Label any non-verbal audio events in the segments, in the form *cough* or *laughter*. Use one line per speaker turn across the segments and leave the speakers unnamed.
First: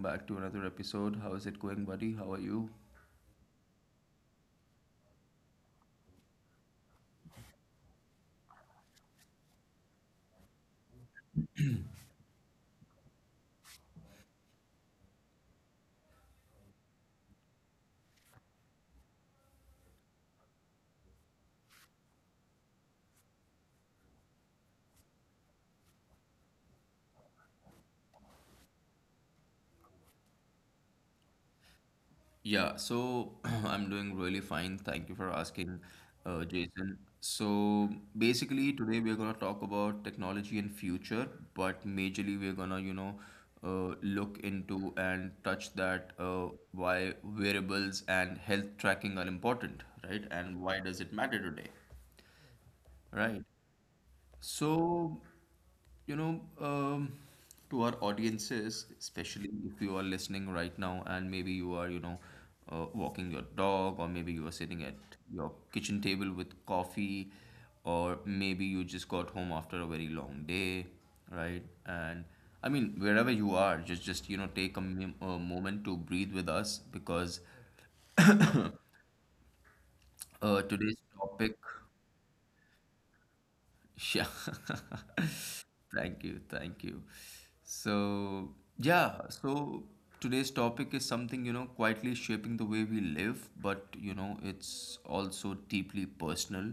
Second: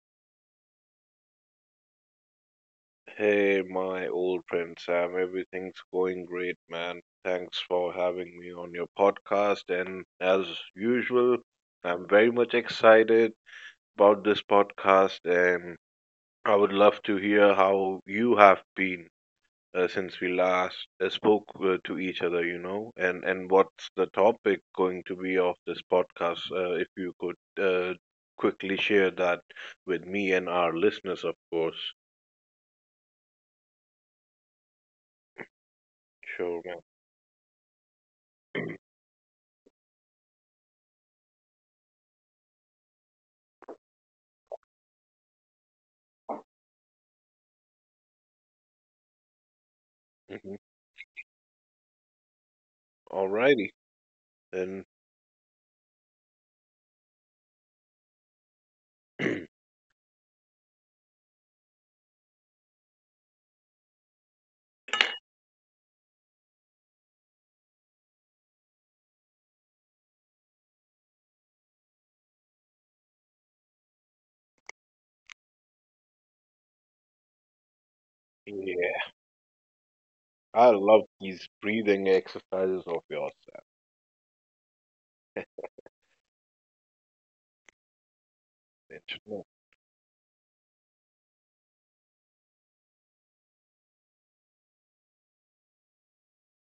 back to another episode. How is it going, buddy? How are you?
Hey, my old friend Sam, everything's going great, man. Thanks for having me on your podcast. And as usual, I'm very much excited about this podcast, and I would love to hear how you have been since we last spoke to each other, and what's the topic going to be of this podcast, if you could uh, quickly share that with me and our listeners, of course.
Yeah, so *clears throat* I'm doing really fine. Thank you for asking,
Sure, man.
Jason. So basically, today we're gonna talk about technology and future, but majorly we're gonna, you know, look into and touch that why wearables and health tracking are important, right?
Mhm.
And why does it matter today, right?
Alrighty. And
So, you know, to our audiences,
*clears throat* yeah,
especially if you are listening right now and maybe you are, you know, walking your dog, or maybe you are sitting at your kitchen table with coffee, or maybe you just got home after a very long day, right? And I mean, wherever you are, just you know, take a, a moment to breathe with us because
I
today's
love these
topic.
breathing exercises of yours.
Yeah. *laughs* Thank you. Thank you. So,
Savage.
yeah.
Mm,
So, today's topic is something, you know, quietly shaping the way we live, but, you know, it's also deeply personal.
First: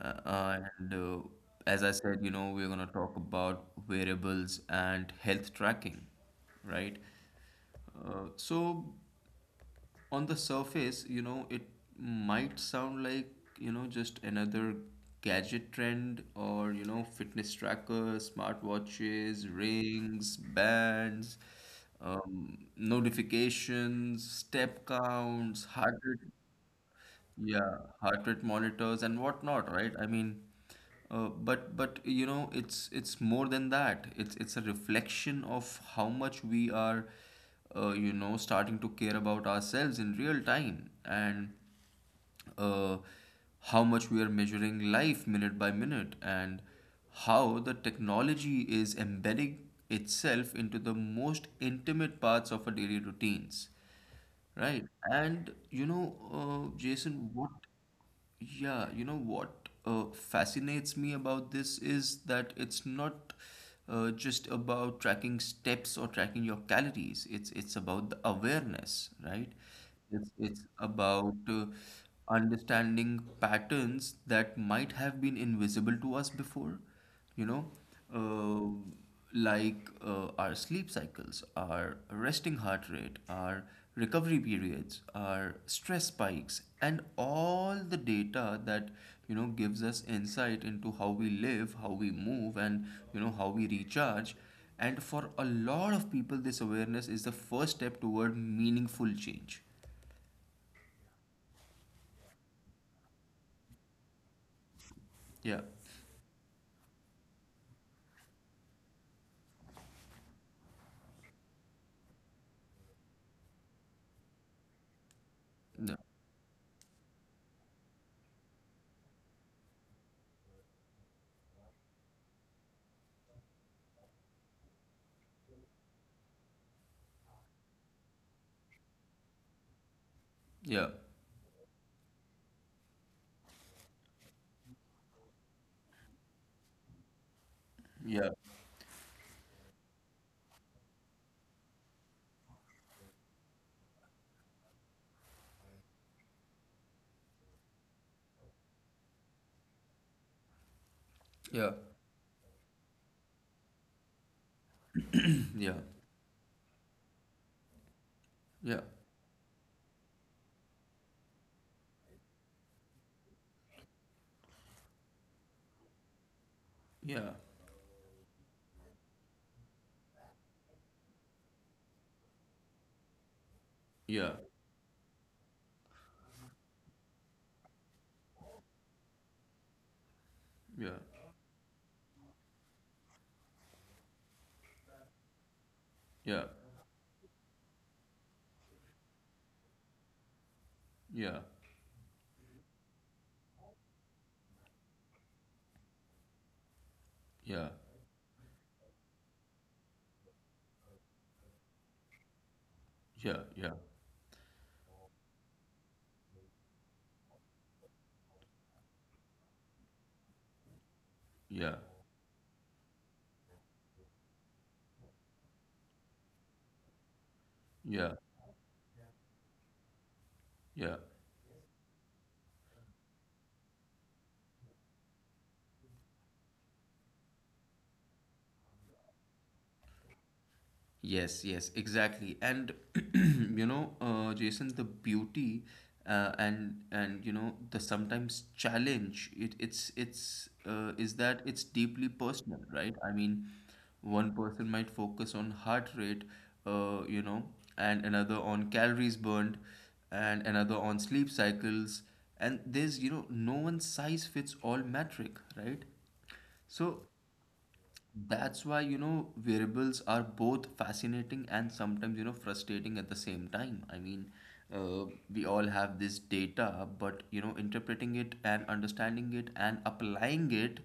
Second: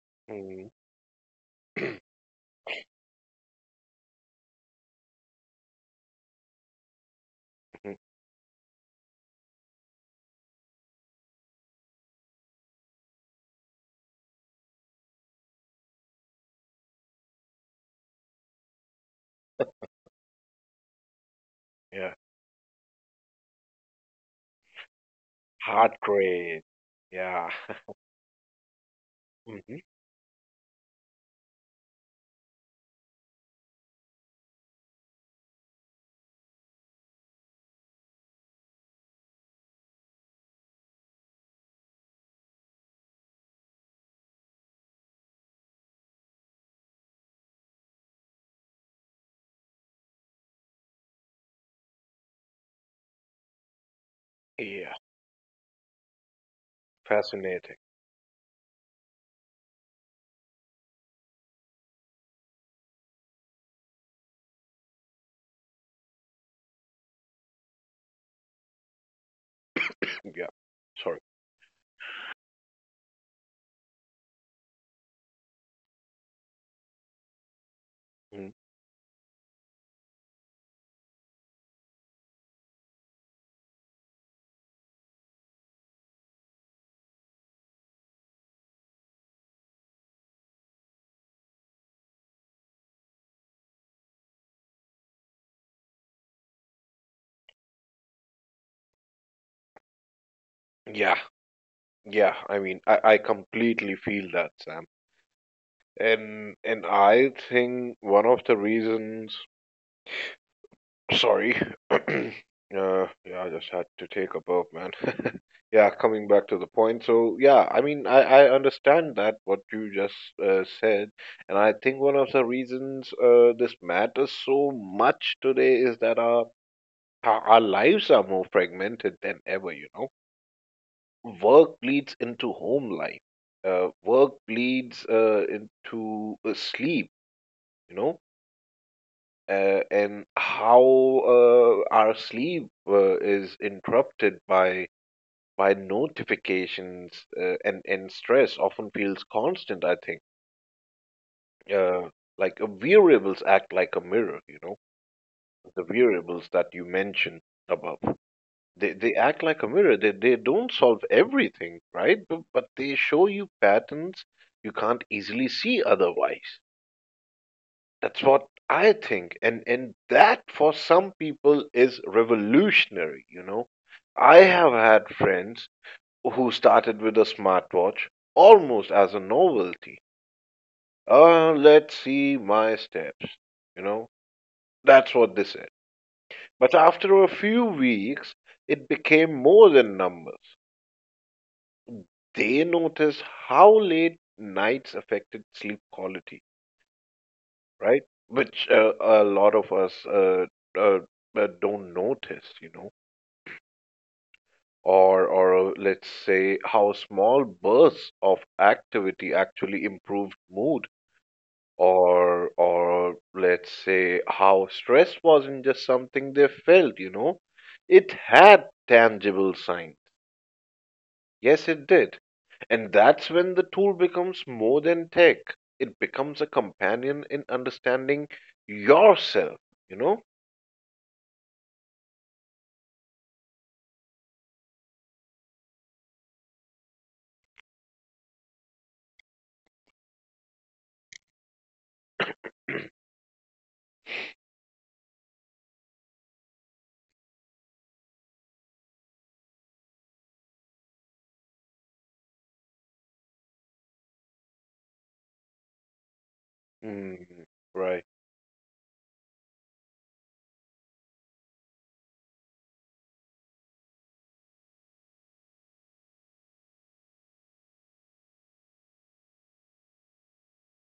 Uh,
mm,
and As I said, you know, we're going to talk about variables and health tracking, right?
mm,
Uh, so, on the surface, you know, it might sound like, you know, just another gadget trend or, you know, fitness trackers, smartwatches, rings, bands,
yeah,
notifications, step counts,
heart
heart,
rate. Yeah,
yeah,
*laughs*
heart rate monitors and whatnot,
hmm,
right? I mean, but you know, it's more than that. It's a reflection of how much we are, you know, starting to care about ourselves in real time, and uh, how much we are measuring life minute by minute, and how the technology is embedding itself into the most intimate parts of our daily routines. Right.
yeah,
And you know, Jason,
fascinating.
yeah, you know what fascinates me about this is that it's not just about tracking steps or tracking your calories. It's about the awareness, right?
*clears throat*
It's
Yeah,
it's
sorry.
about understanding patterns that might have been invisible to us before, you know,
Mm,
uh, like our sleep cycles, our resting heart rate, our recovery periods, our stress spikes, and all the data that, you know, gives us insight into how we live, how we move, and, you know, how we recharge. And for a lot of people, this awareness is the first step toward meaningful change.
yeah, yeah. I mean, I completely feel that, Sam.
Yeah.
And I think one of the reasons. Sorry. *clears throat* uh, yeah, I just had to take a burp, man. *laughs* Yeah, coming back to the point. So, yeah, I mean, I understand that, what you just said. And I think one of the reasons this matters so much today is that our lives are more fragmented than ever, you know.
Yeah.
Work bleeds into home life, work bleeds into sleep, you know.
Yeah.
And how our sleep is interrupted by notifications, and stress often feels constant, I think.
Yeah.
uh, like, variables act like a mirror, you know,
Yeah. *clears throat* Yeah.
the variables that you mentioned above.
Yeah.
They act like a mirror. They don't solve everything, right, but they show you patterns you can't easily see otherwise.
Yeah.
That's what I think. And that, for some people, is revolutionary, you know.
Yeah.
I have had friends who started with a smartwatch almost as a novelty.
Yeah.
Let's see my steps, you know. That's what they said.
Yeah,
But after a few weeks, it became more than numbers.
yeah,
They noticed how late nights affected sleep quality,
yeah,
right? Which a lot of us uh, don't notice, you know,
yeah, yeah,
or let's say how small bursts of activity actually improved mood,
yeah,
or let's say how stress wasn't just something they felt, you know, it
yeah,
had tangible signs.
yeah.
Yes, it did, and that's when the tool becomes more than tech. It becomes a companion in understanding yourself, you know.
Yes, yes, exactly. And *clears throat* you know, Jason, the beauty and you know the sometimes challenge it it's is that it's deeply personal, right?
*clears throat*
I mean, one person might focus on heart rate, you know, and another on calories burned, and another on sleep cycles, and there's, you know, no one size fits all metric, right? So
Mm, right.
that's why, you know, variables are both fascinating and sometimes, you know, frustrating at the same time. I mean, uh, we all have this data, but, you know, interpreting it and understanding it and applying it,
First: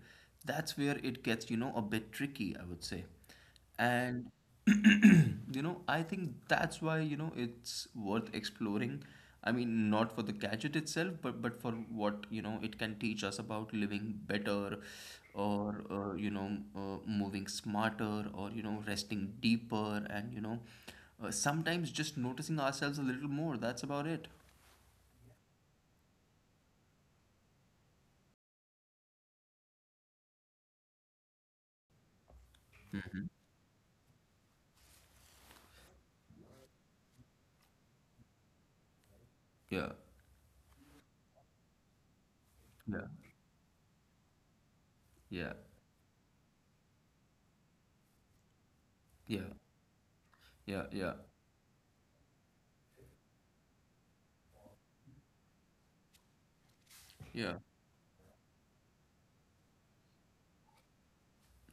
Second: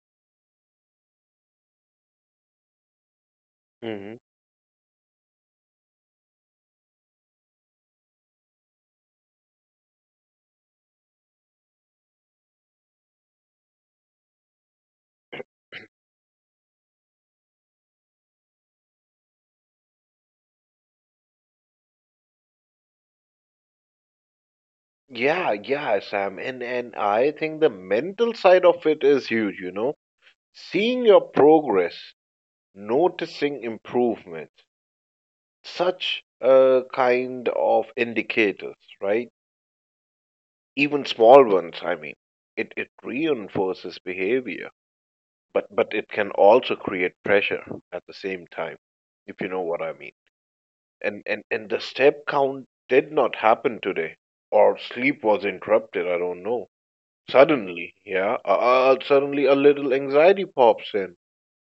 that's where it gets, you know, a bit tricky, I would say.
Hmm.
And *clears throat* you know, I think that's why, you know, it's worth exploring. I mean, not for the gadget itself, but for what, you know, it can teach us about living better or you know, moving smarter, or you know, resting deeper, and you know, sometimes just noticing ourselves a little more. That's about it.
Yeah, yeah, Sam. And I think the mental side of it is huge, you know. Seeing your progress, noticing improvement, such a kind of indicators, right?
Yeah.
Even small ones, I mean. It
Yeah.
reinforces behavior,
Yeah.
but it can also create pressure at the same time, if
Yeah.
you know what I mean.
Yeah. Yeah.
And the step count did not happen today, or sleep was interrupted, I don't know.
Yeah.
Suddenly, yeah, suddenly a little anxiety pops in.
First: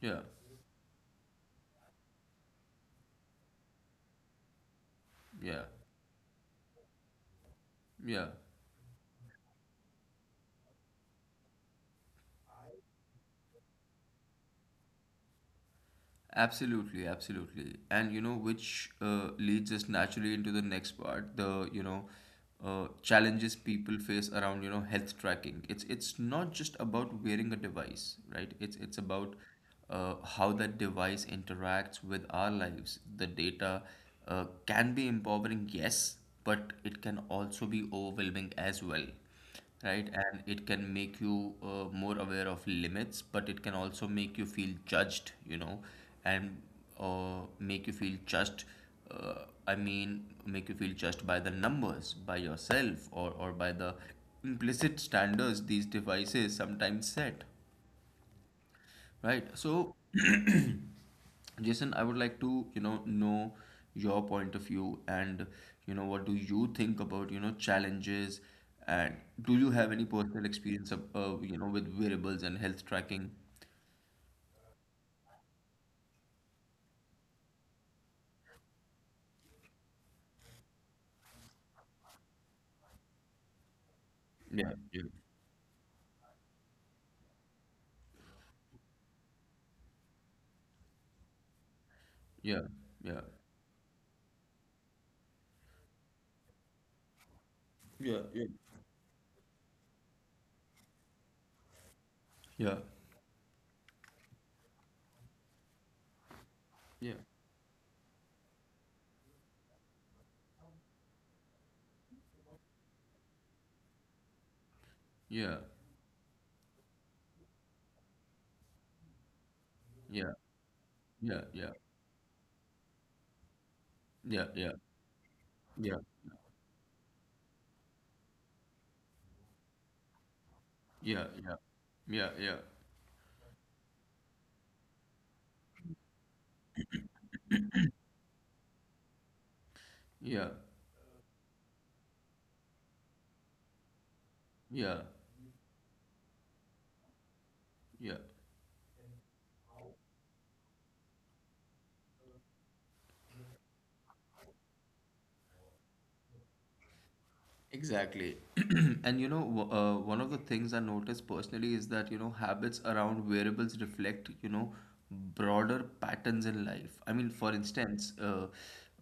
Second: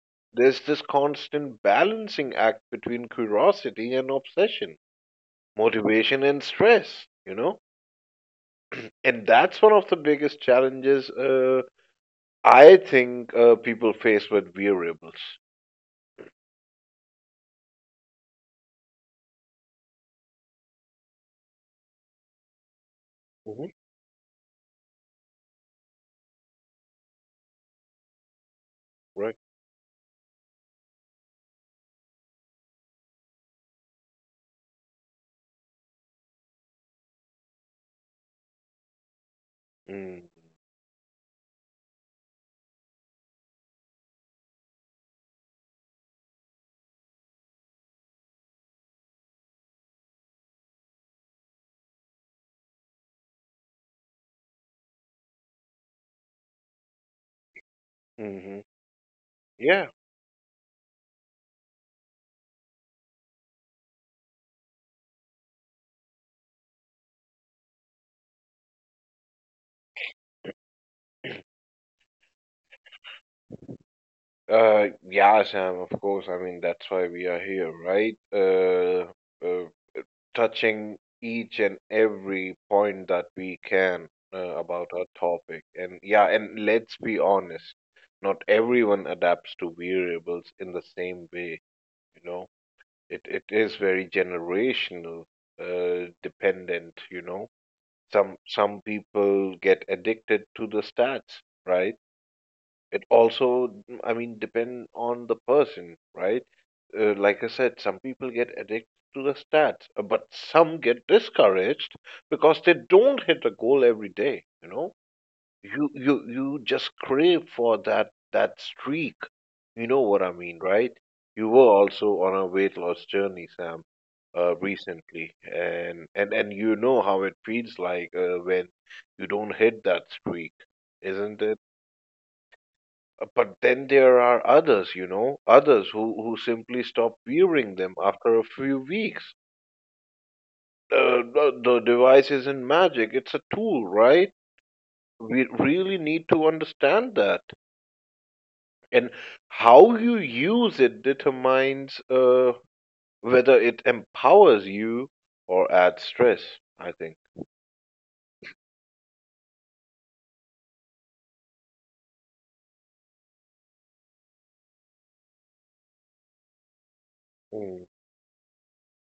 Yeah.
There's this constant balancing act between curiosity and obsession,
Yeah.
motivation and stress, you know?
Yeah.
And that's one of the biggest challenges, I think, people face with variables.
Absolutely, absolutely. And you know, which leads us naturally into the next part, you know, challenges
Hmm.
people face around, you know, health tracking. It's not just about wearing a device, right? It's about
Right.
how that device interacts with our lives. The data can be empowering, yes, but it can also be overwhelming as well, right?
Mm-hmm.
And it can make you more aware of limits, but it can also make you feel judged, you know, and make you feel judged. I mean, make you feel judged by the numbers, by yourself, or by the implicit standards these devices sometimes set,
Mm-hmm.
right?
Yeah.
So, *clears throat* Jason, I would like to, you know your point of view and, you know, what do you think about, you know, challenges and do you have any personal experience of, you know, with wearables and health tracking?
Yeah, Sam, of course. I mean, that's why we are here, right? Uh, Touching each and every point that we can
Yeah,
about
yeah,
our topic. And yeah, and let's be honest, not everyone adapts to variables in the same way, you know.
yeah,
It
yeah,
it is very generational, dependent, you know.
yeah,
Some people get addicted to the stats, right?
yeah,
It also, I mean, depend on the person, right? Like I said, some people get addicted to the stats, but some get discouraged because they don't hit a goal every day. You know,
yeah,
you just crave for that streak. You know what
yeah,
I mean, right?
yeah,
You
yeah,
were also on a weight loss journey, Sam,
yeah, yeah, yeah,
recently,
yeah,
and and you know how it feels like when you don't hit that streak,
yeah,
isn't
yeah,
it?
yeah, yeah,
But then there are others, you know, others who simply stop wearing them after a few weeks.
yeah, yeah,
The device isn't magic, it's a tool, right?
yeah,
We really need to understand that.
yeah.
And how you use it determines whether it empowers you or adds stress, I think.
Exactly. *clears throat* And you know, one of the things I noticed personally is that, you know, habits around wearables reflect, you know, broader patterns in life. I mean, for
Mm,
instance, uh,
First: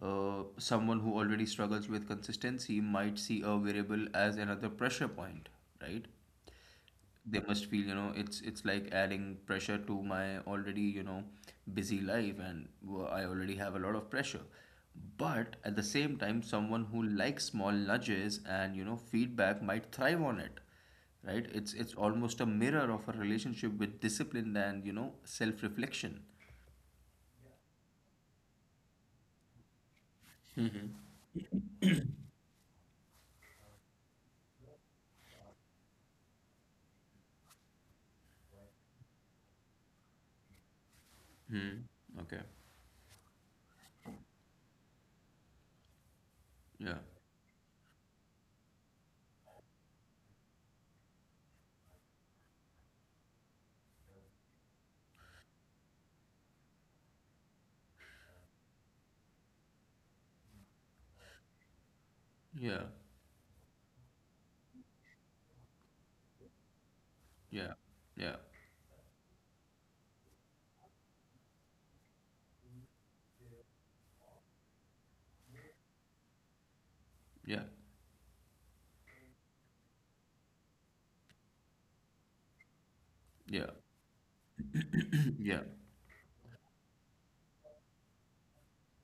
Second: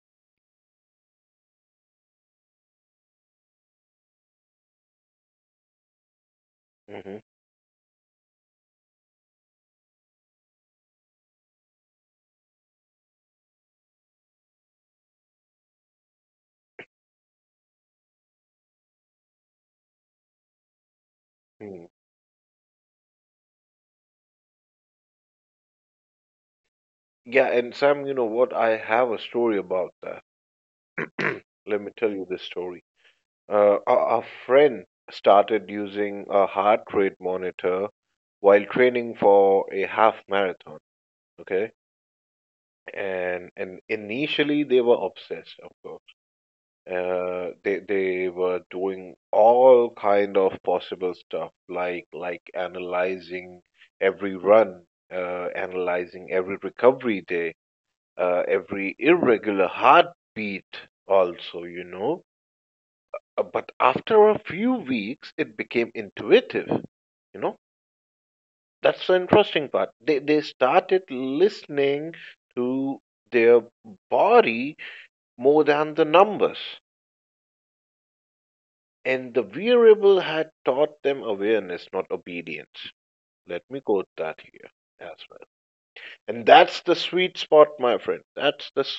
uh, someone who already struggles with consistency might see a variable as another pressure point, right?
mhm,
They must feel, you know, it's like adding pressure to my already, you know, busy life, and I already have a lot of pressure. But at the same time, someone who likes small nudges and, you know, feedback might thrive on it, right? it's
mm.
it's almost a mirror of a relationship with discipline and, you know, self-reflection.
Yeah, and Sam, you know what? I have a story about that. *clears throat* Let me tell you this story. A friend started using a heart rate monitor while training for a half marathon. Okay,
Hmm. Okay.
and initially they were obsessed, of course.
Yeah.
They were doing all kind of possible stuff, like analyzing every run, analyzing every recovery day, every irregular heartbeat. Also, you know.
Yeah.
But after a few weeks, it became intuitive. You know,
Yeah. Yeah.
that's the interesting part. They started listening to their body more than the numbers,
Yeah.
and the wearable had taught them awareness, not obedience. Let
Yeah.
me quote that here as
*clears throat*
well.
Yeah.
And that's the sweet spot, my friend. That's the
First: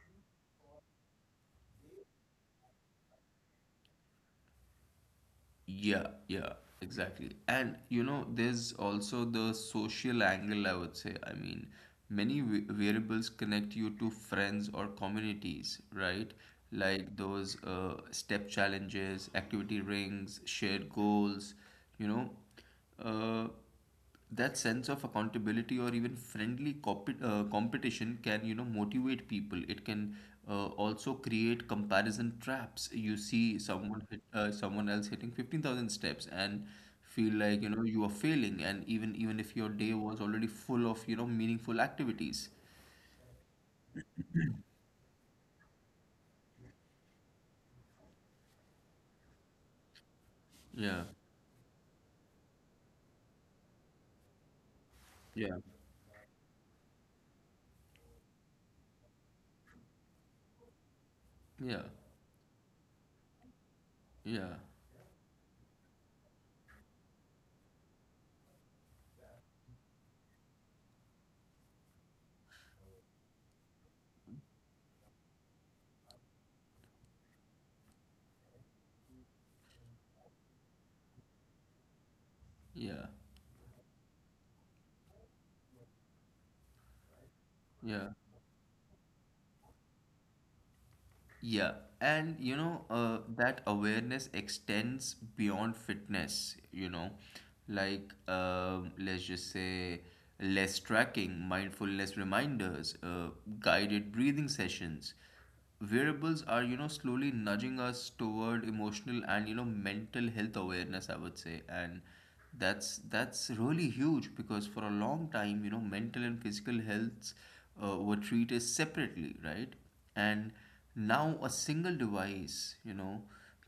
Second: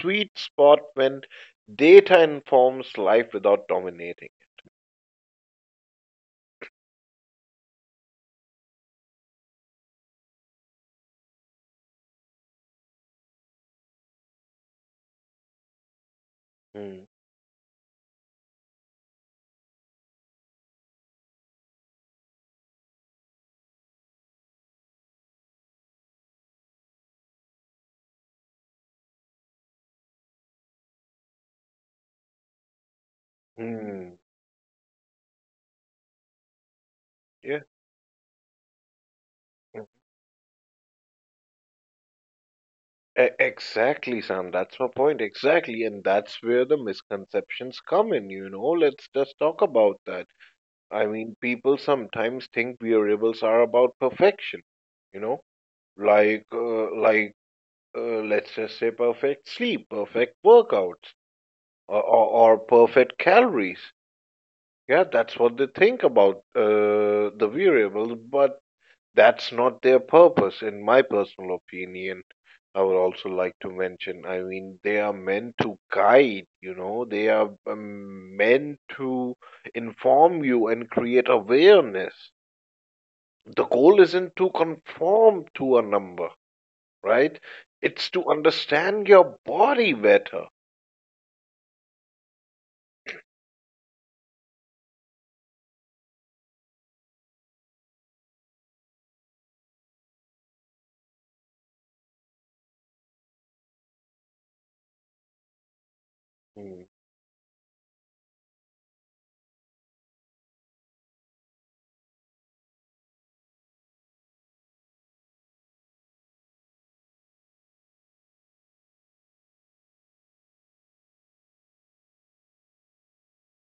sweet spot when data informs life without dominating.
Yeah, yeah, exactly. And you know, there's also the social angle, I would say. I mean, many variables connect you to friends or communities, right?
Mm,
Like those step challenges, activity rings, shared goals, you know. Uh, that sense of accountability or even friendly competition can, you know, motivate people. It can also create comparison traps. You see
mm,
someone else hitting 15,000 steps and feel
yeah,
like, you know, you are failing, and even if your
mm.
day was already full of, you know, meaningful activities.
Exactly, Sam. That's my point. Exactly. And that's where the misconceptions come in, you know. Let's just talk about that. I
Yeah.
mean, people sometimes think wearables are about perfection, you know,
Yeah.
like, let's just say perfect sleep, perfect workouts,
Yeah.
or, or, or perfect calories.
Yeah.
Yeah, that's what they think about the variable, but that's not their purpose, in my personal opinion. I would also like to mention, I mean, they are meant to guide, you know, they are meant to inform you and create awareness.
Yeah.
The goal isn't to conform to a number, right?
Yeah.
It's to understand your body better.
Yeah, and you know, that awareness extends beyond fitness, you know, like let's just say less tracking, mindfulness reminders, guided breathing sessions. Variables are, you
Mm.
know, slowly nudging us toward emotional and, you know, mental health awareness, I would say. And that's really huge, because for a long time, you know, mental and physical health were treated separately, right? And now a single device, you know,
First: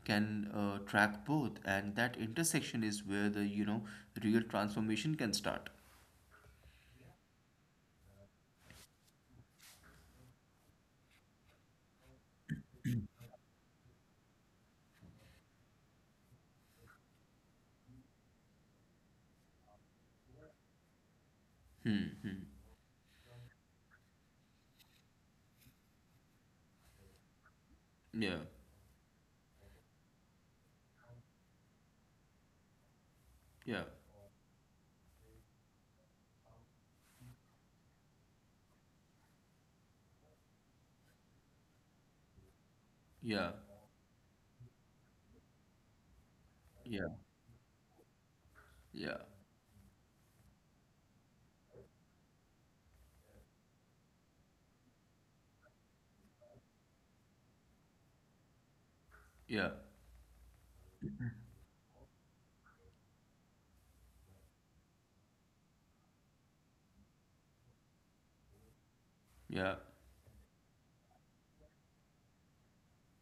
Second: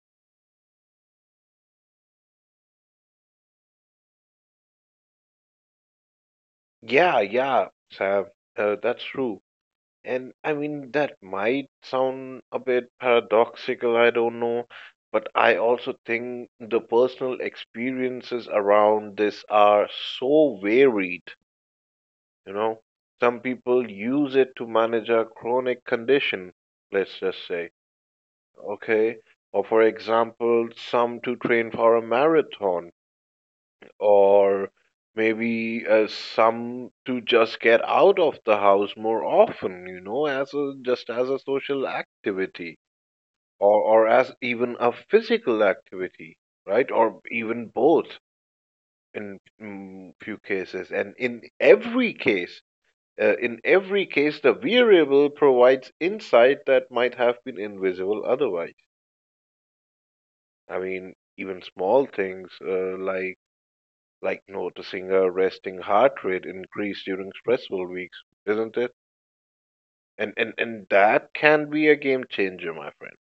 can track both, and that intersection is where the, you know, real transformation can start.
Yeah, yeah, Sam, that's true. And I mean, that might sound a bit paradoxical, I don't know, but I also think the personal experiences around this are so varied, you know. Some people use it to manage a chronic condition, let's just say,
Yeah,
okay? Or, for example, some to train for a marathon,
yeah,
or maybe some to just get out of the house more often, you know, as a just as a social activity,
yeah,
or as even a physical activity, right,
yeah,
or even both
yeah,
in few cases. And in every case the variable provides insight that might have been invisible otherwise.
yeah,
I mean, even small things, like noticing a resting heart rate increase during stressful weeks, isn't it?
yeah.
And that can be a game changer, my friend.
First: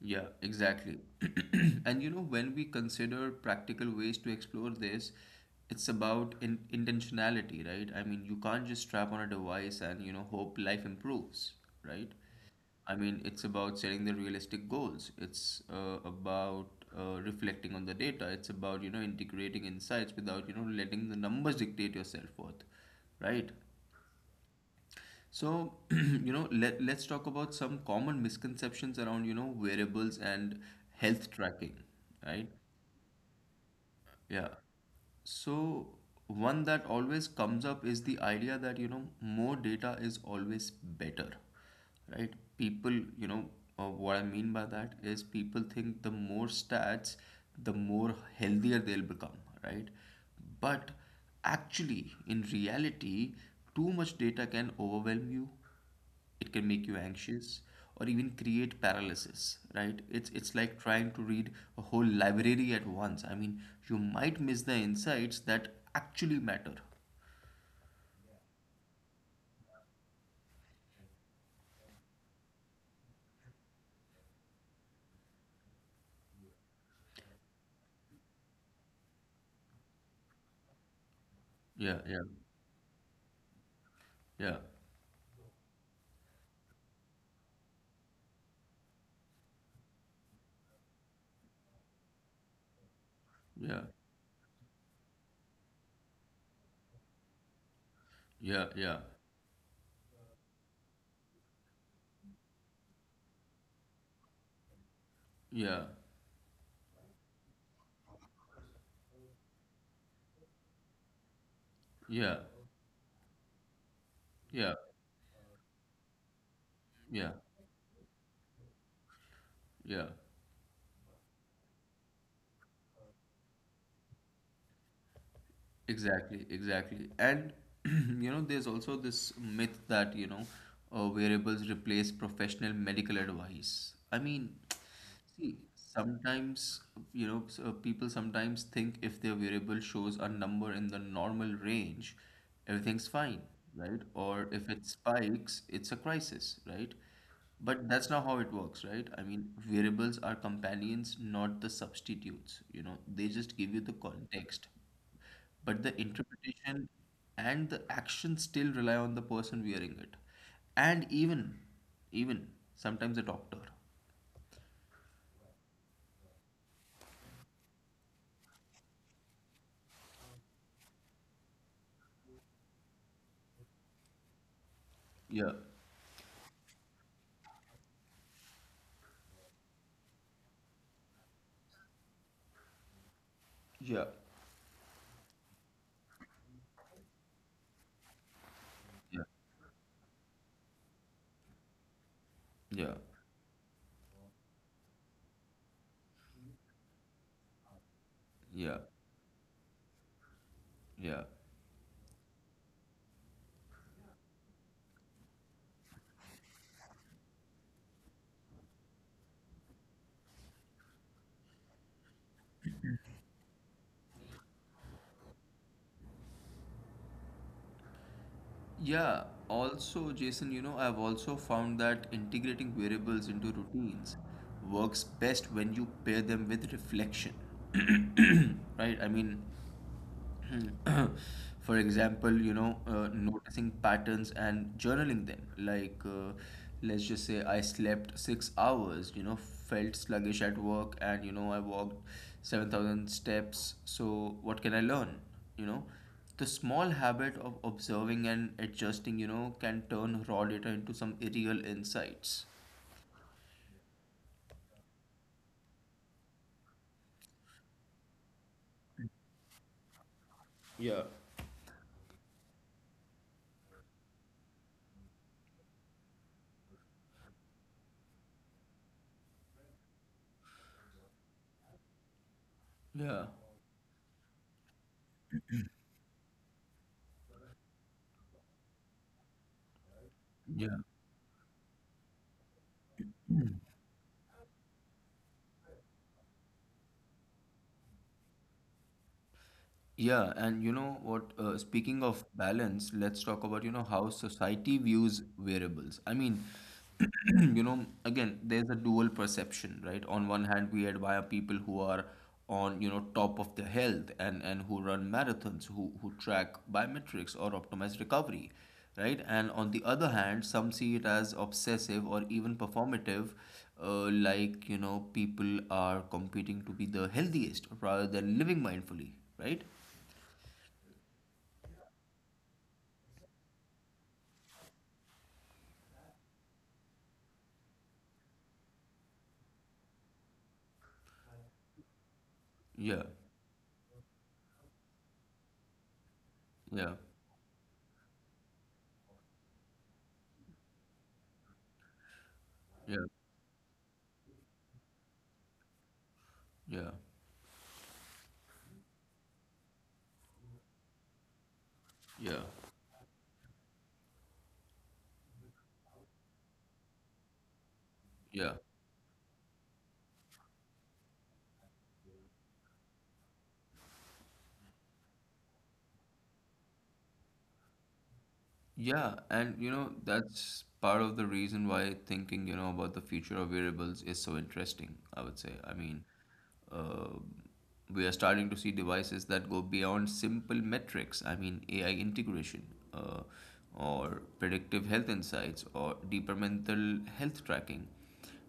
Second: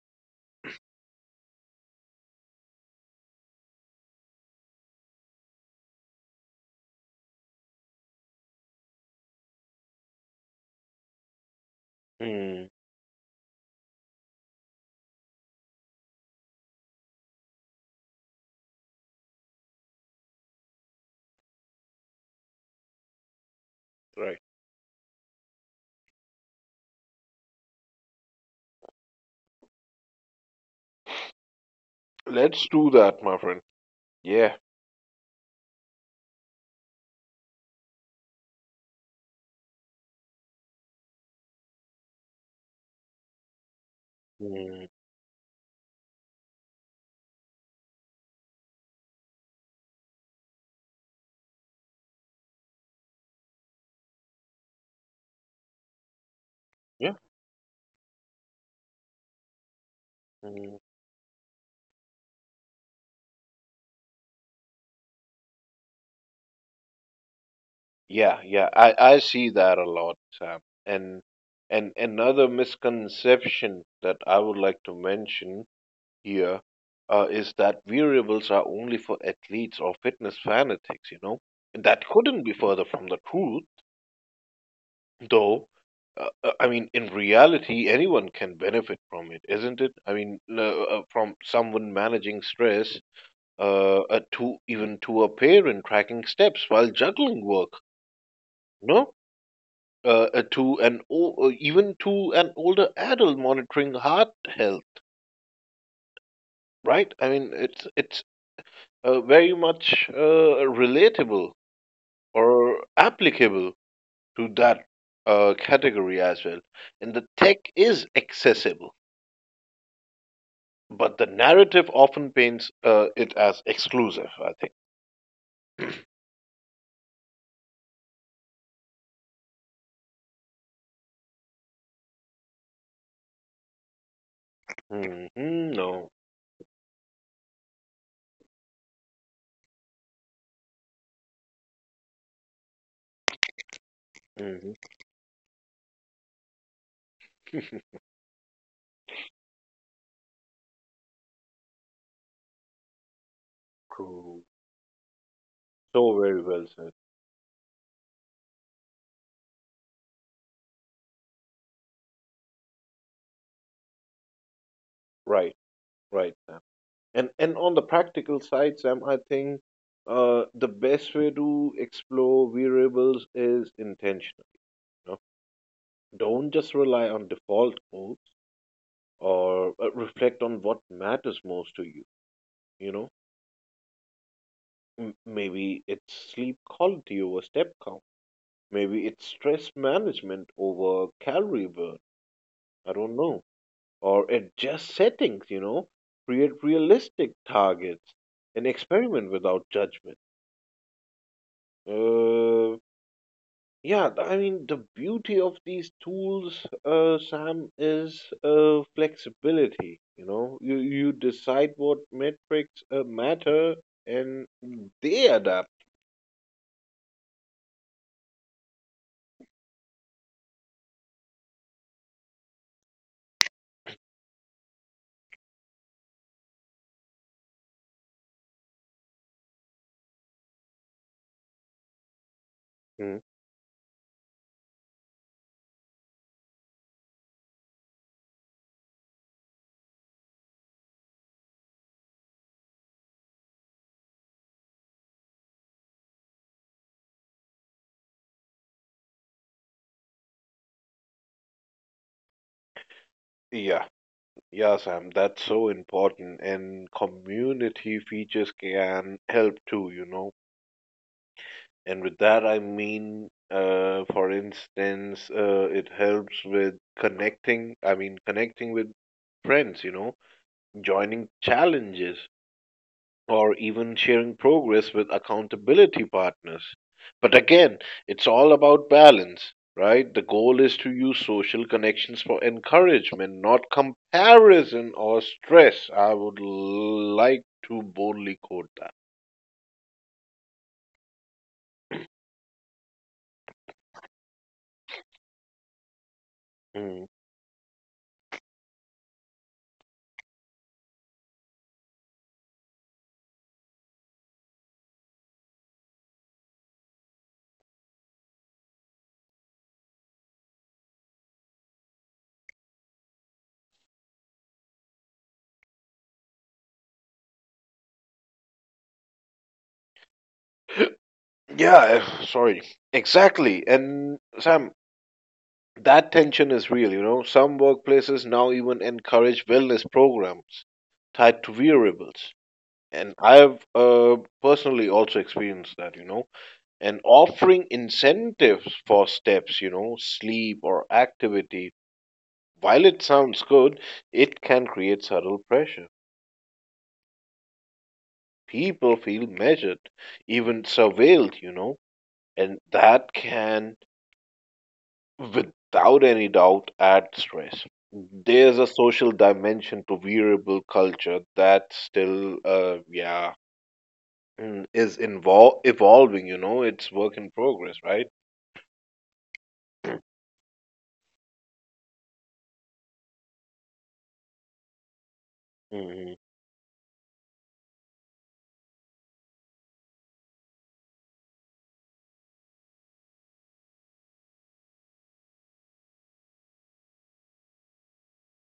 Yeah, exactly. *clears throat* And you know, when we consider practical ways to explore this, it's about in intentionality, right? I mean, you can't just strap on a device and, you know, hope life improves, right?
Hmm.
I mean, it's about setting the realistic goals. It's about reflecting on the data. It's about, you know, integrating insights without, you know, letting the numbers dictate your self-worth, right?
Right.
So, *clears throat* you know, let's talk about some common misconceptions around, you know, wearables and health tracking, right?
Let's do that, my friend.
Yeah.
Yeah.
So, one that always comes up is the idea that, you know, more data is always better, right? People, you know, what I mean by
Mm,
that is people think the more stats, the more healthier they'll become, right? But actually, in reality, too much data can overwhelm you, it can make you
yeah.
anxious or even create paralysis, right? It's like
Mm.
trying to read a whole library at once. I mean, you might miss the insights that actually matter.
Yeah, yeah. I see that a lot, Sam. And and another misconception that I would like to mention here is that variables are only for athletes or fitness fanatics, you know. And
Yeah.
that
Yeah.
couldn't be further from the truth.
Yeah.
Though, I mean, in reality, anyone can benefit from it, isn't it? I mean, from someone managing stress,
Yeah.
to even to a parent tracking steps while juggling work,
Yeah. Yeah.
no? To an older adult monitoring heart health,
Yeah.
right? I mean, it's very much relatable
Yeah.
or applicable to
Yeah.
that category as well. And the
Yeah.
tech is accessible.
Yeah.
But the narrative often paints it as exclusive, I think.
Exactly, exactly. And *clears throat* you know, there's also this myth that, you know, wearables replace professional medical advice. I mean,
Hmm.
see,
No.
sometimes, you know, people sometimes think if their wearable shows a number in the normal range, everything's fine, right? Or if
Hmm.
it spikes, it's a crisis, right? But that's not how it works, right? I mean, variables are companions, not the substitutes. You know, they just give you the
True.
context, but the
So very well
interpretation
said.
and the action still rely on the person wearing it, and even sometimes a doctor.
Right, right, Sam. And on the practical side, Sam, I think the best way to explore variables is intentional. You know?
Yeah.
Don't just rely on default modes, or reflect on what matters most to you. You know,
Yeah.
maybe it's sleep quality over step count. Maybe
Yeah.
it's stress management over calorie burn.
Yeah.
I don't know. Or it just settings, you know. Create realistic targets and
Yeah.
experiment without judgment.
Yeah.
Uh, I mean, the beauty of these tools, Sam, is flexibility. You know, you decide what metrics matter, and they adapt.
Yeah, also, Jason, you know, I've also found that integrating variables into routines works best when you pair them with reflection. *clears throat* Right? I mean, *clears throat* for example, you know,
Mm.
noticing patterns and journaling them. Like, let's just say I slept 6 hours, you know, felt sluggish at work, and, you know, I walked 7,000 steps. So, what can I learn? You know? The small habit of observing and adjusting, you know, can turn raw data into some real insights.
Yeah. Yeah, Sam, that's so important. And community features can help too, you know.
Yeah.
And with that, I mean, for instance, it helps with connecting, I mean, connecting with friends, you know, joining challenges
Yeah.
or even sharing progress with accountability partners. But again, it's all about balance, right? The goal is to use social connections for encouragement, not comparison or stress. I would like to boldly quote that.
Yeah, and you know what? Speaking of balance, let's talk about, you know, how society views variables. I mean,
Mm.
*clears throat* you know, again, there's a dual perception, right? On one hand, we admire people who are on, you know, top of their health, and who run marathons, who track biometrics or optimize recovery, right? And on the other hand, some see it as obsessive or even performative, like people are competing to be the healthiest rather than living mindfully, right?
*clears throat* *gasps* Yeah, sorry. Exactly. And Sam, that tension is real, you know. Some workplaces now even encourage wellness programs tied to wearables.
Yeah,
And I've personally also experienced that, you know,
yeah,
and offering incentives for steps, you know, sleep or activity, while
yeah,
it sounds good, it can create subtle pressure.
yeah,
People feel measured, even surveilled, you know,
yeah,
and that can, without any doubt, add stress.
yeah,
There's a social dimension to wearable culture that still, is involve evolving, you know, it's work in progress, right?
yeah. And you know, that's part of the reason why thinking, you know, about the future of variables is so interesting, I would say. I mean,
Mhm,
uh, we are starting to see devices that go beyond simple metrics. I mean, AI integration, uh, or predictive health insights, or deeper mental health tracking.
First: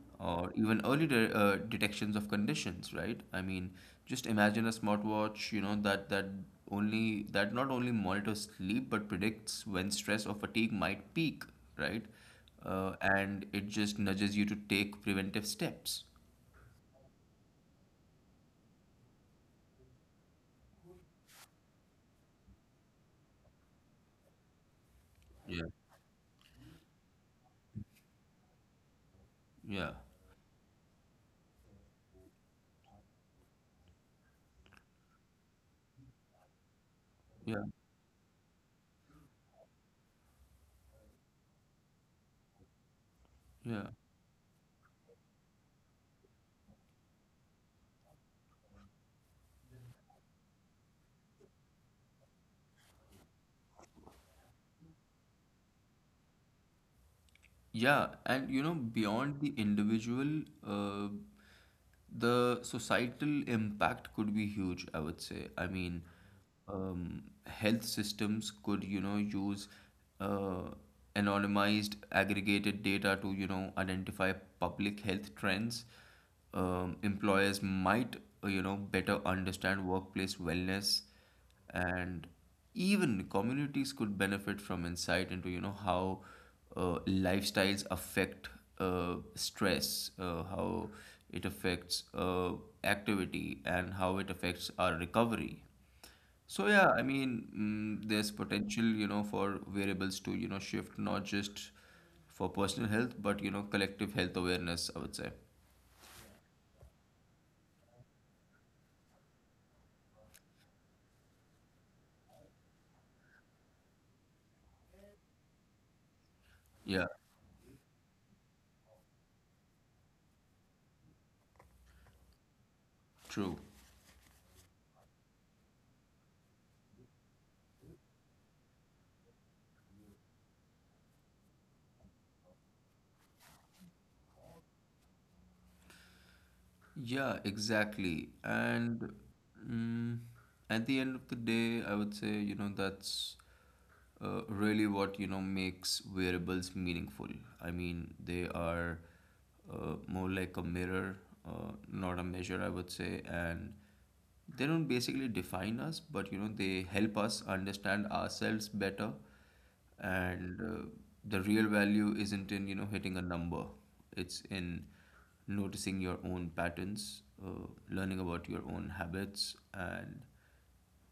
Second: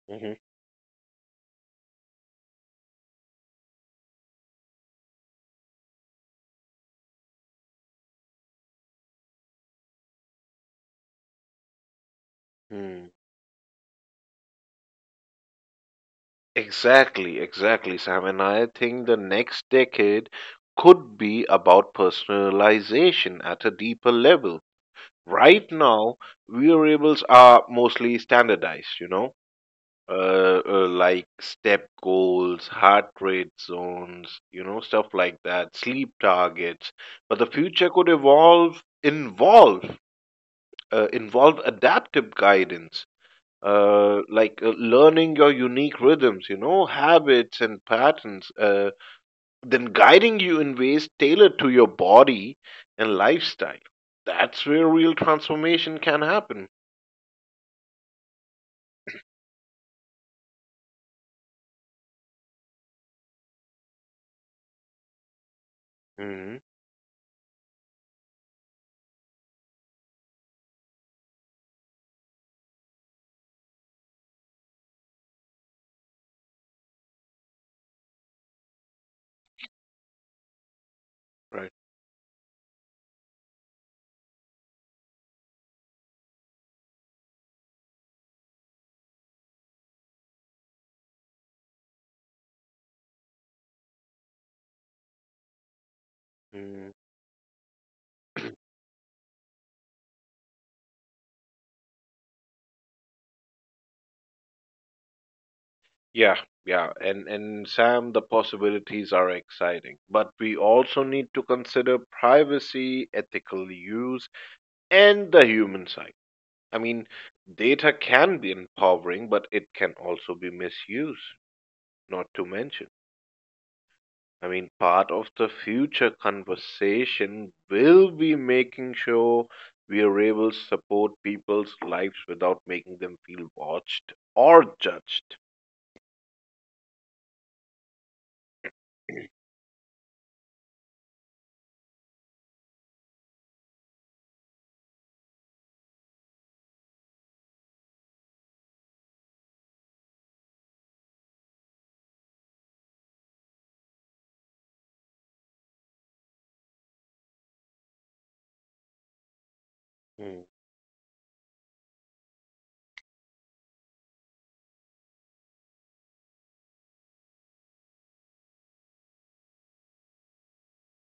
mhm,
Or even detections of conditions, right? I mean, just imagine a smartwatch, you know, that only that not only monitors sleep but predicts when stress or fatigue might peak, right?
mm.
And it just nudges you to take preventive steps.
Exactly, exactly, Sam. And I think the next decade could be about personalization at a deeper level.
Yeah,
Right now, wearables are mostly standardized, you know,
yeah,
like step goals, heart rate zones, you know, stuff like that, sleep targets. But the
yeah,
future could evolve, involve, involve adaptive guidance
yeah.
like learning your unique rhythms, you know, habits and patterns, then guiding you in ways tailored to your body and lifestyle. That's where real transformation can happen.
Yeah, and you know, beyond the individual, the societal impact could be huge, I would say. I mean,
hmm
health systems could, you know, use uh, anonymized, aggregated data to, you know, identify public health trends. Employers might, you know, better understand workplace wellness,
Right.
and even communities could benefit from insight into, you know, how lifestyles affect, stress, how it affects, activity, and how it affects our recovery. So yeah,
hmm
I mean, there's potential, you know, for variables to, you know, shift not just for personal health but, you know, collective health awareness, I would say.
Yeah, yeah. And Sam, the possibilities are exciting, but we also need to consider privacy, ethical use, and the human side. I
Yeah,
mean, data can be empowering, but it can also be misused. Not to mention,
true.
I mean, part of the future conversation will be making sure we are able to support people's lives without making them feel watched or judged.
Yeah, exactly. And mm, at the end of the day, I would say, you know, that's really what, you know, makes wearables meaningful. I mean, they are more like a mirror, not a measure, I would say. And they don't basically define us, but, you know, they help us understand ourselves better.
Mm.
And the real value isn't in, you know, hitting a number. It's in noticing your own patterns, learning about your own habits, and,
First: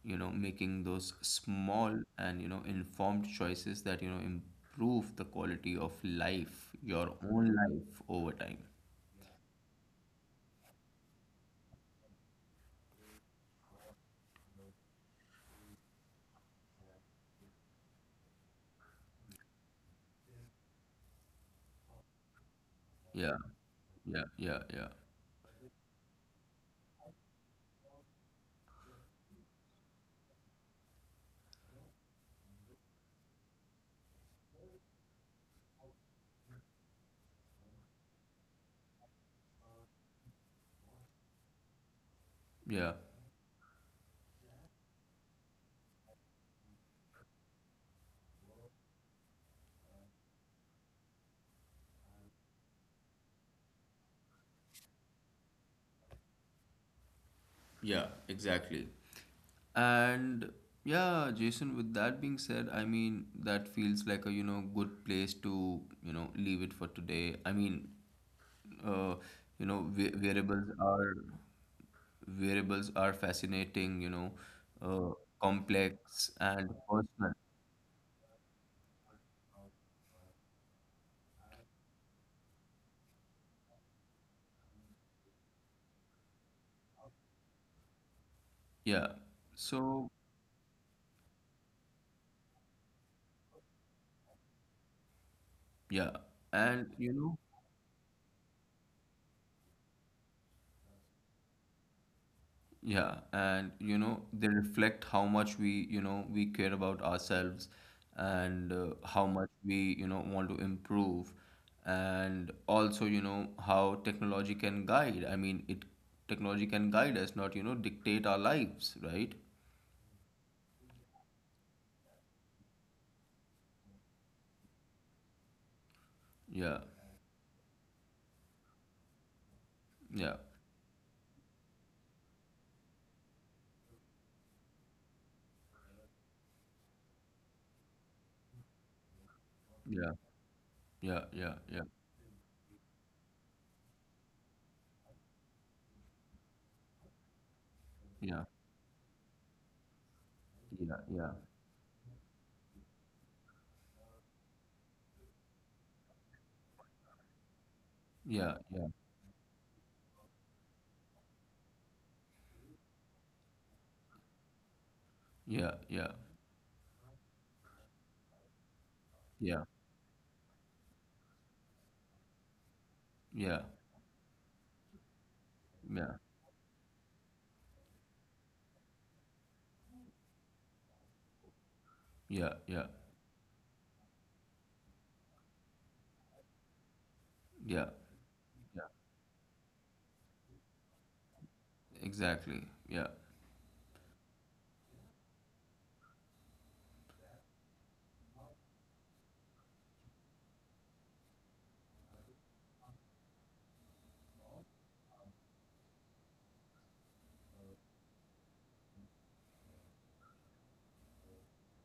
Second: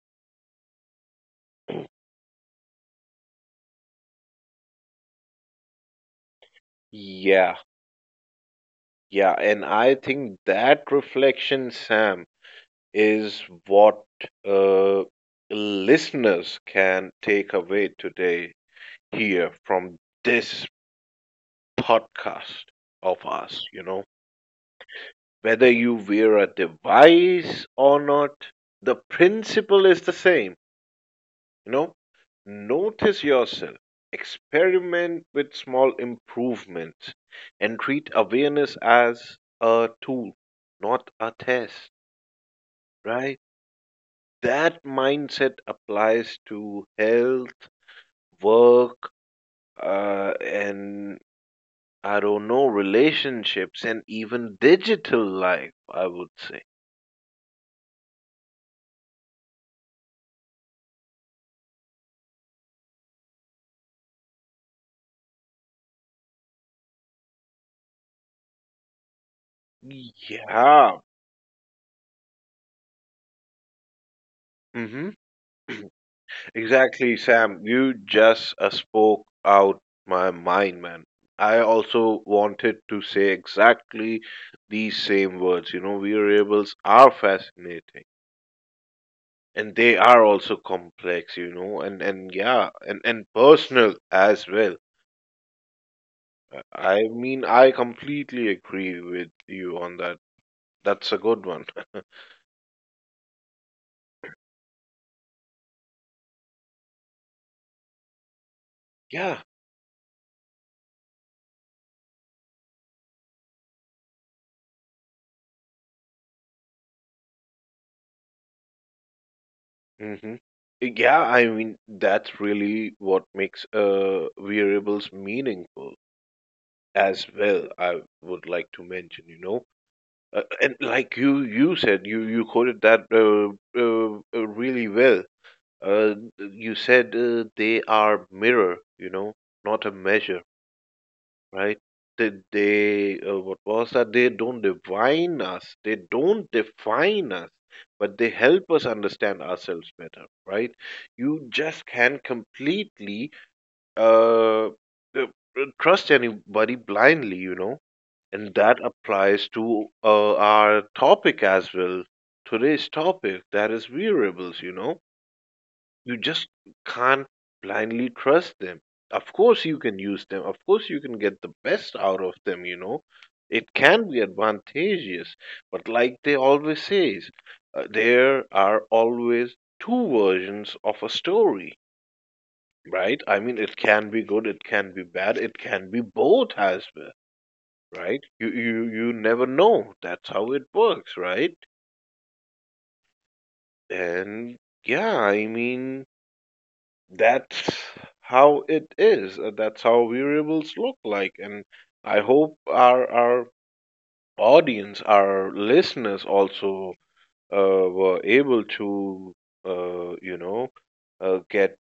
you know, making those small and, you know, informed choices that, you know, improve the quality of life, your own
Yeah,
life, over time.
yeah, and I think that reflection, Sam, is what uh, listeners can take away today here from this podcast of
Yeah,
us. You know,
yeah, yeah, yeah,
whether you wear a device or not, the principle is the same. You know, notice yourself, experiment with small improvements, and treat awareness as a tool, not a test,
yeah.
right? That mindset applies to health, work, and I don't know, relationships, and even digital life, I would say.
Yeah, exactly. And yeah, Jason, with that being said, I mean, that feels like a, you know, good place to, you know, leave it for today. I mean, uh, you know,
Yeah.
variables are fascinating, you know,
Hmm.
uh, complex and
Exactly,
personal.
Sam. You just spoke out my mind, man. I also wanted to say exactly these same words. You know, variables are fascinating.
Yeah.
And they
So,
are also complex, you know, and yeah, and personal as well.
yeah.
Uh,
And,
I
you know,
mean, I completely agree with you on that. That's a good one. *laughs*
yeah, and you know, they reflect how much we, you know, we care about ourselves and how
Yeah.
much we, you know, want to improve. And also, you know, how technology can guide us, not, you know, dictate our lives, right?
Hmm. Yeah, I mean, that's really what makes variables meaningful
Yeah,
as well. I would like to mention, you know,
yeah,
and like you said, you quoted that uh, really well. You said they are mirror, you know, not a
yeah,
measure,
yeah, yeah,
right?
yeah,
They what was that? They don't divine us. They don't define us, but they
yeah,
help us understand ourselves better, right?
yeah,
You just can't completely uh, uh, trust anybody blindly, you know,
yeah,
and that
yeah,
applies to our topic as well. Today's topic, that is wearables, you know,
yeah, yeah, yeah,
you just can't blindly trust them. Of
yeah, yeah,
course, you can use them. Of course, you can get the best out of them, you know.
yeah,
It can be advantageous. But like they always says, there are always two versions of a story,
yeah, yeah,
right? I mean, it can be good, it can be bad, it can be both as well,
yeah,
right? You, you,
yeah,
you never know. That's how it works, right?
exactly. Yeah.
And yeah, I mean, that's how it is. That's how variables look like. And I hope our audience, our listeners, also were able to, you know, uh, get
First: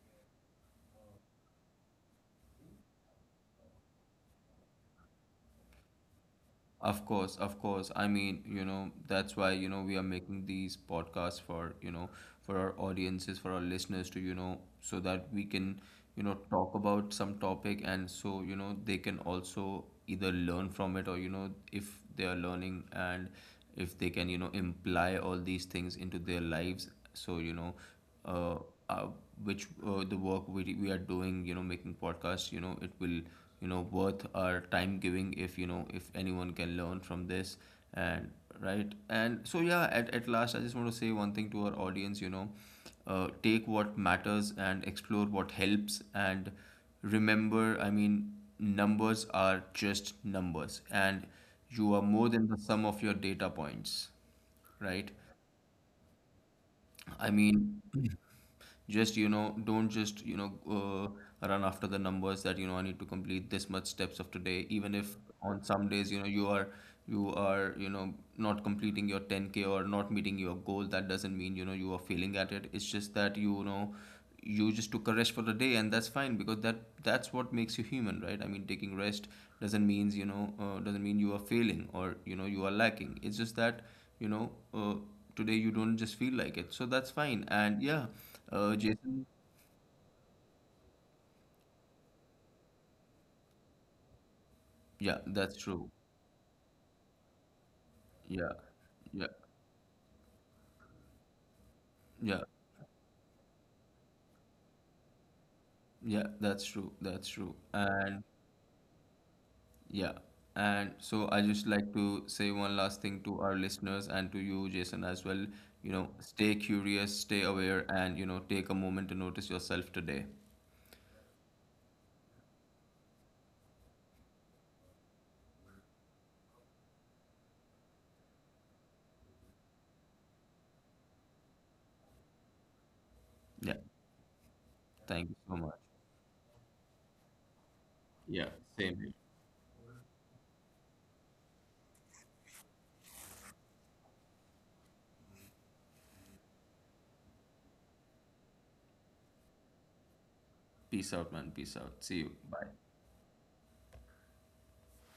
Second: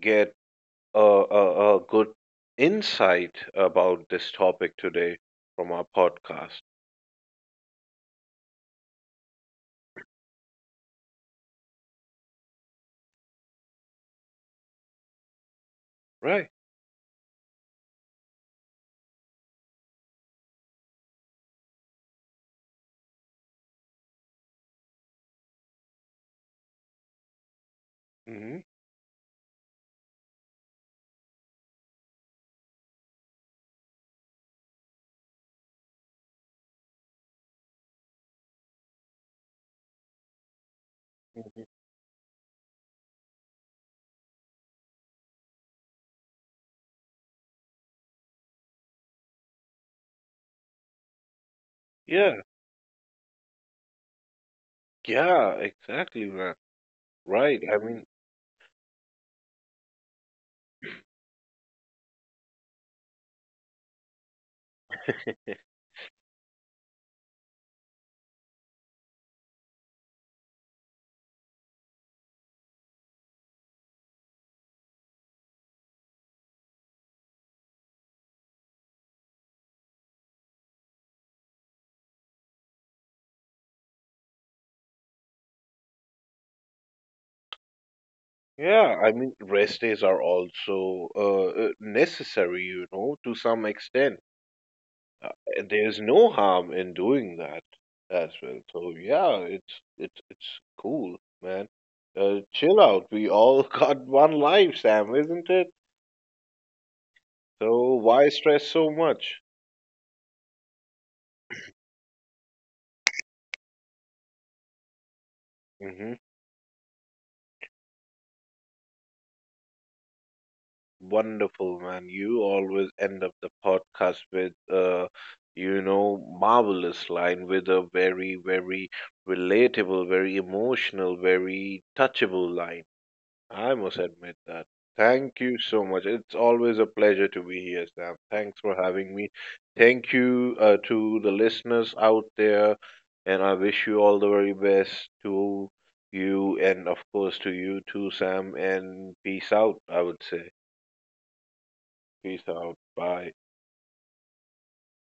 get a good insight about this topic today from our podcast.
Of course, of course. I mean, you know, that's why, you know, we are making these podcasts for, you know, for our audiences, for our listeners to, you know, so that we can, you know,
Right.
talk about some topic and so, you know, they can also either learn from it or, you know, if they are learning and if they can, you know, imply all these things into their lives. So, you know, uh,
Hmm.
uh, which the work we are doing, you know, making podcasts, you know, it will, you know, worth our time giving if, you know, if anyone can learn from this. And right, and so yeah, at last, I just want to say one thing to our audience. You know, take what matters and explore what helps, and remember, I mean, numbers are just numbers, and you are more
Yeah.
than the sum of your data points, right?
Yeah. Exactly, man.
I
Right. I
mean,
mean,
just, you know, don't just, you know, run after the numbers that, you know, I need to complete this much steps of today. Even if on some days, you know, you are you know, not completing your 10k or not meeting your goal, that doesn't mean, you know, you are failing at it. It's just that, you know, you just took a rest for the day, and that's fine, because that's what makes you human, right? I mean, taking rest doesn't means, you know, doesn't mean you are failing, or you know, you are lacking. It's just that, you know, today you don't just feel like it, so that's fine. And yeah,
yeah, I
Jason.
mean, rest days are also necessary, you know, to some extent.
Yeah,
Uh,
that's
and
true.
there's no harm in doing that as
Yeah,
well. So
yeah,
yeah, it's cool, man.
yeah,
Chill out. We all *laughs* got one life, Sam, isn't it?
yeah, that's true, that's true.
So
And
why stress so much?
yeah. And so I just like to say one last thing to our listeners and to you, Jason, as well. You know,
Hmm.
stay curious, stay aware, and, you know, take a moment to notice yourself today.
Wonderful, man. You always end up the podcast with a, you know, marvelous line, with a very, very relatable, very emotional, very touchable line. I
Yeah.
must admit that.
Thank you
Thank
so
you
much.
so much. It's always a pleasure to be here, Sam.
Yeah.
Thanks for
Same here.
having me. Thank you to the listeners out there, and I wish you all the very best to you and, of course, to you too, Sam. And peace out, I would say.
Peace out, man. Peace out. See you.
Peace
Bye.
out. Bye.